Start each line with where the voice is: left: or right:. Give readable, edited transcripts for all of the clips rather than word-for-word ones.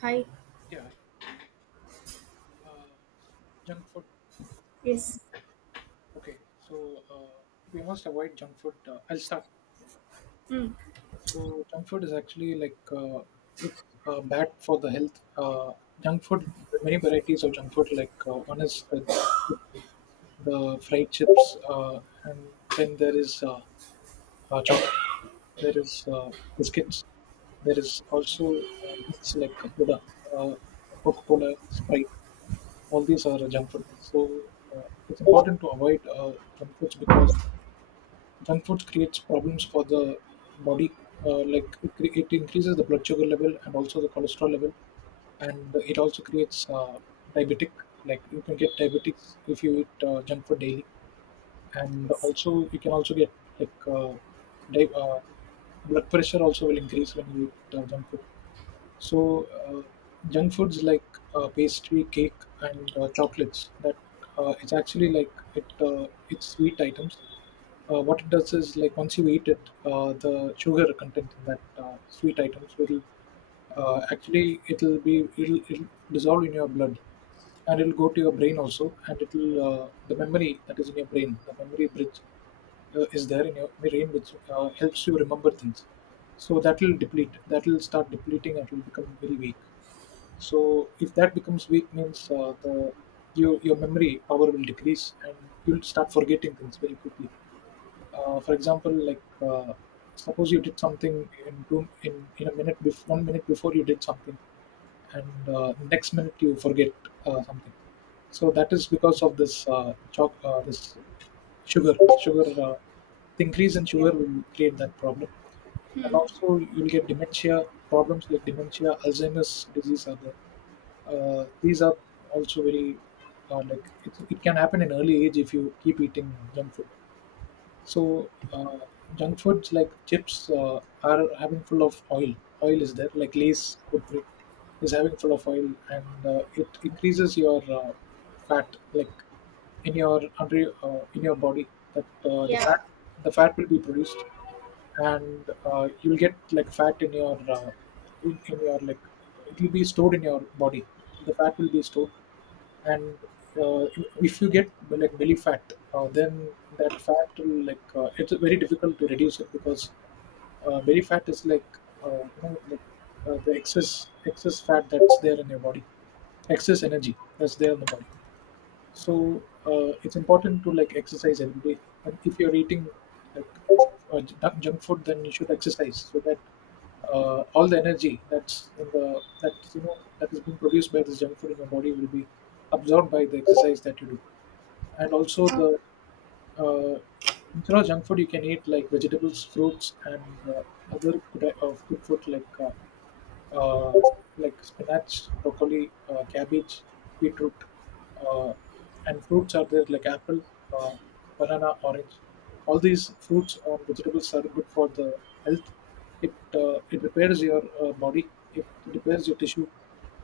right: Hi.
left: Yeah, uh, junk food.
right: Yes,
left: Okay, so we must avoid junk food. I'll start. So junk food is actually like it's bad for the health. Junk food, there are many varieties of junk food. One is the fried chips, and then there is chocolate. There is biscuits. There is also drinks like soda, uh, Coca-Cola, Sprite. All these are junk food. So uh, it's important to avoid junk foods, because junk foods creates problems for the body. It increases the blood sugar level and also the cholesterol level, and it also creates diabetic. Like you can get diabetics if you eat junk food daily, and
right: yes,
left: also you can also get like uh, di- uh, blood pressure also will increase when you eat junk food. So junk foods like pastry, cake, and chocolates, that it's actually like it's sweet items. What it does is like once you eat it, the sugar content in that sweet items will actually it'll dissolve in your blood, and it'll go to your brain also, and it'll the memory that is in your brain, the memory bridge is there in your brain, which helps you remember things. So that will start depleting and it will become very weak. So if that becomes weak means, uh, your memory power will decrease, and you'll start forgetting things very quickly. For example, suppose you did something in two in a minute before 1 minute before, you did something, and next minute you forget something. So that is because of this chalk this sugar sugar the increase in
right: yeah,
left: sugar will create that problem. And also you'll get dementia problems like dementia, Alzheimer's disease are there. These are also very it can happen in early age if you keep eating junk food. So junk foods like chips are having full of oil. Oil is there, like Lay's Kurkure is having full of oil, and it increases your fat, like in your body. That
right: yeah, yeah.
left: the fat will be produced, and you'll get like fat in your it will be stored in your body. The fat will be stored, and uh, if you get like belly fat, then that fat will it's very difficult to reduce it, because belly fat is like the excess fat that's there in your body, excess energy that's there in the body. So it's important to like exercise every day, and if you're eating like junk food, then you should exercise, so that all the energy that's in the that you know that is being produced by this junk food in your body will be absorbed by the exercise that you do. And
right: Yes.
left: also the uh, Instead of junk food you can eat like vegetables, fruits, and uh, other good food uh, like spinach, broccoli, cabbage, beetroot, uh, and fruits are there like apple, uh, banana, orange. All these fruits or vegetables are good for the health. It repairs your body. It repairs your tissue.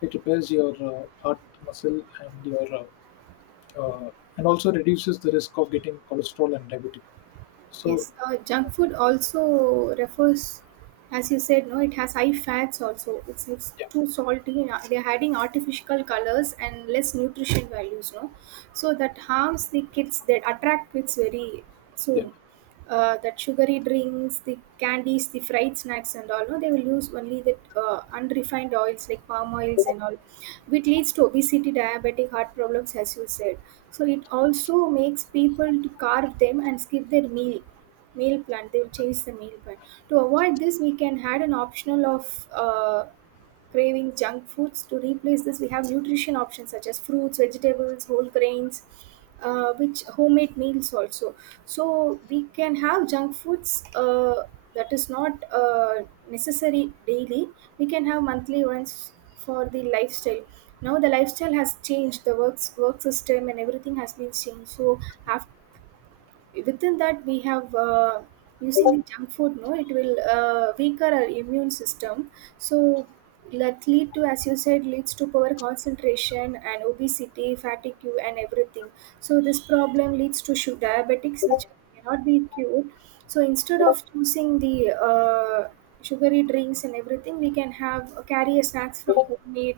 left: It repairs your heart muscle and your uh, uh, and also reduces the risk of getting cholesterol and diabetes. So
right: Yes, junk food also refers, as you said, no, it has high fats also. It's
left: yeah,
right: too salty, and they're adding artificial colors and less nutrition values, no? So that harms the kids, that attract kids very
left: yeah,
right: soon. That sugary drinks, the candies, the fried snacks, and all, no, they will use only the unrefined oils like palm oils and all, which leads to obesity, diabetic, heart problems, as you said. So it also makes people to carve them and skip their meal plan. They will change the meal plan. To avoid this we can add an optional of craving junk foods. To replace this we have nutrition options such as fruits, vegetables, whole grains, which homemade meals also. So we can have junk foods, that is not necessary daily. We can have monthly ones for the lifestyle. Now the lifestyle has changed. The work system and everything has been changed. So after within that we have using the junk food, no, it will weaker our immune system. So that lead to, as you said, leads to poor concentration and obesity, fatigue and everything. So this problem leads to diabetics which cannot be cured. So instead of choosing the sugary drinks and everything, we can have carry a snacks from homemade.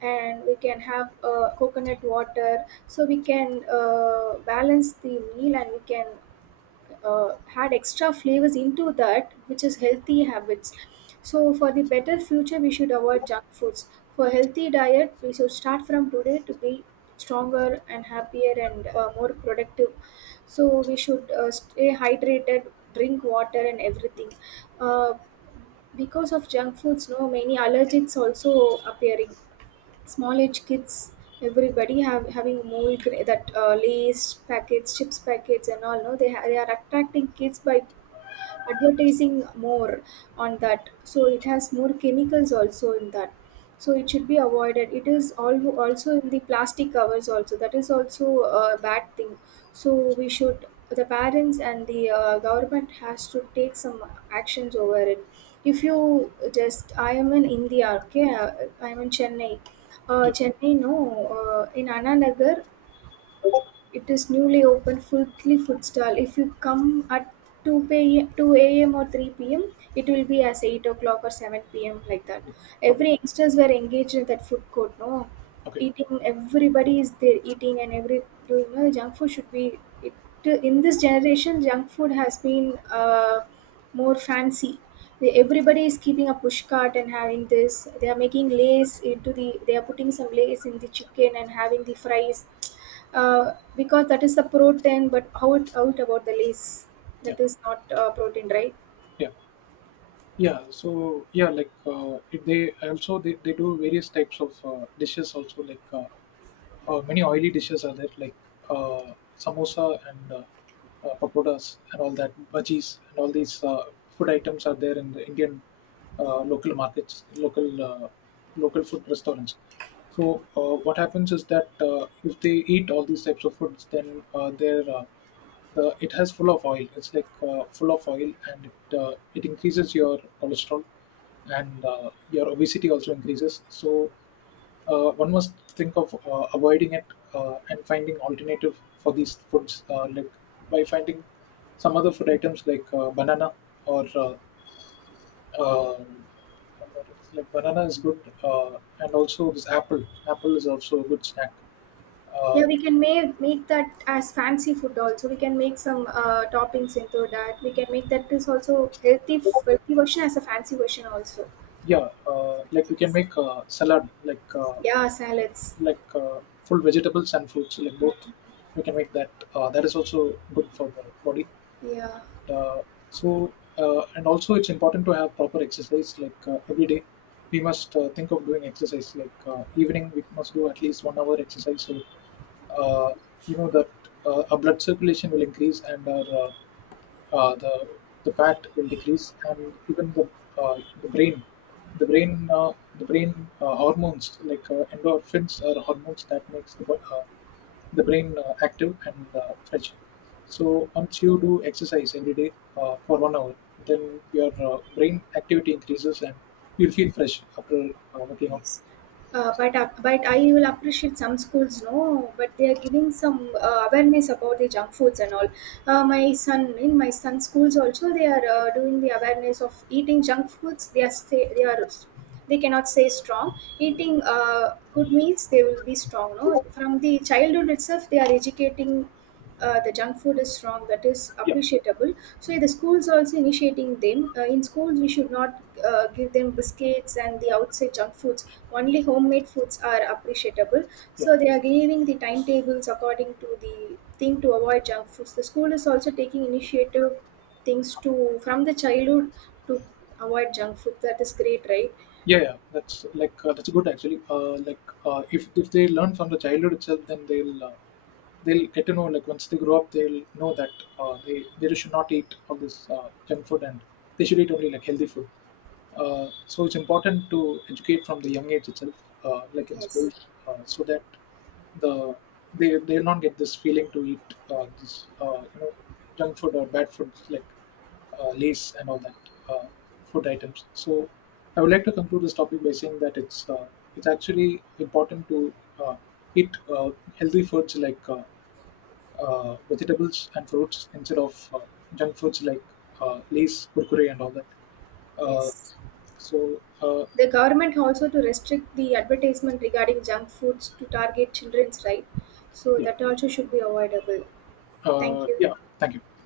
right: And we can have coconut water, so we can balance the meal. And we can had extra flavors into that, which is healthy habits. So, for the better future, we should avoid junk foods. For healthy diet, we should start from today to be stronger and happier and more productive. So, we should stay hydrated, drink water, and everything. Uh, because of junk foods, no, many allergics also appearing small age kids. Everybody have having more that lays packets chips packets and all, no, they, they are attracting kids by advertising more on that. So it has more chemicals also in that. So it should be avoided. It is all also in the plastic covers also. That is also a bad thing. So we should, the parents and the government has to take some actions over it. If you just, I am in India. Okay, I am in Chennai.
left: yeah.
right: Chennai, no, in Ananagar, it is newly opened fully food stall. If you come at 2 a.m. or 3 p.m., it will be as 8 o'clock or 7 p.m. like that.
left: Yeah. Okay,
right: Every youngsters were engaged in that food court, no?
left: okay,
right: Eating, everybody is there eating and every doing. No, junk food should be. It, in this generation, junk food has been more fancy. Everybody is keeping a push cart and having this. They are making lace into the. They are putting some lace in the chicken and having the fries. Because that is the protein, but how it out about the lace?
left: yeah,
right: That is not protein, right?
left: yeah. Yeah. So yeah like it- they also they do various types of dishes also, like many oily dishes are there, like uh, samosa and pakodas and all that, bhajis, and all these food items are there in the Indian local markets, local food restaurants. So what happens is that if they eat all these types of foods, then their the it has full of oil, it's like full of oil, and it increases your cholesterol, and your obesity also increases. So one must think of avoiding it, and finding alternative for these foods, like by finding some other food items like banana or uh, banana is good, and also this apple. Apple is also a good snack. Uh,
right: Yeah, we can make that as fancy food also. We can make some toppings into that. We can make that is also healthy version as a fancy version also.
left: yeah,
right: I think
left: like we can
right: it's-
left: make salad, like uh,
right: Yeah, salads.
left: like uh, full vegetables and fruits, like both.
right: Mm.
left: We can make that. That is also good for the body.
right: Yeah.
left: uh, and also it's important to have proper exercise like every day. We must think of doing exercise, like evening we must do at least 1 hour exercise. So uh, you know that our blood circulation will increase, and our uh, the the fat will decrease, and even the uh, the brain brain hormones like endorphins are hormones that makes the brain active and fresh. So once you do exercise every day for 1 hour, then your brain activity increases, and you'll feel fresh after working out.
right: Yes. But I will appreciate some schools, no, but they are giving some awareness about the junk foods and all. My son, in my son's schools also they are doing the awareness of eating junk foods. They are say, they cannot say strong. Eating good meals they will be strong, no. From the childhood itself they are educating the junk food is wrong, that is
left: Yeah.
right: appreciable. So yeah, the schools also initiating them, in schools we should not give them biscuits and the outside junk foods. Only homemade foods are appreciable.
left: Yeah.
right: So they are giving the timetables according to the thing to avoid junk foods. The school is also taking initiative things to, from the childhood, to avoid junk food. That is great, right?
left: Yeah, yeah, that's that's good actually. If they learn from the childhood itself, then they'll get to know, like once they grow up, they'll know that they should not eat all this junk food, and they should eat only like healthy food. So it's important to educate from the young age itself, like in
right: Yes,
left: schools, so that the they'll not get this feeling to eat this you know, junk food or bad foods like lace and all that uh, food items. So I would like to conclude this topic by saying that it's actually important to uh, eat healthy foods like vegetables and fruits instead of junk foods like lace, kurkure, and all that. Uh,
right: yes.
left: so uh,
right: The government also to restrict the advertisement regarding junk foods to target children's right. So
left: yeah,
right: that also should be avoidable. Thank you.
left: yeah. Thank you.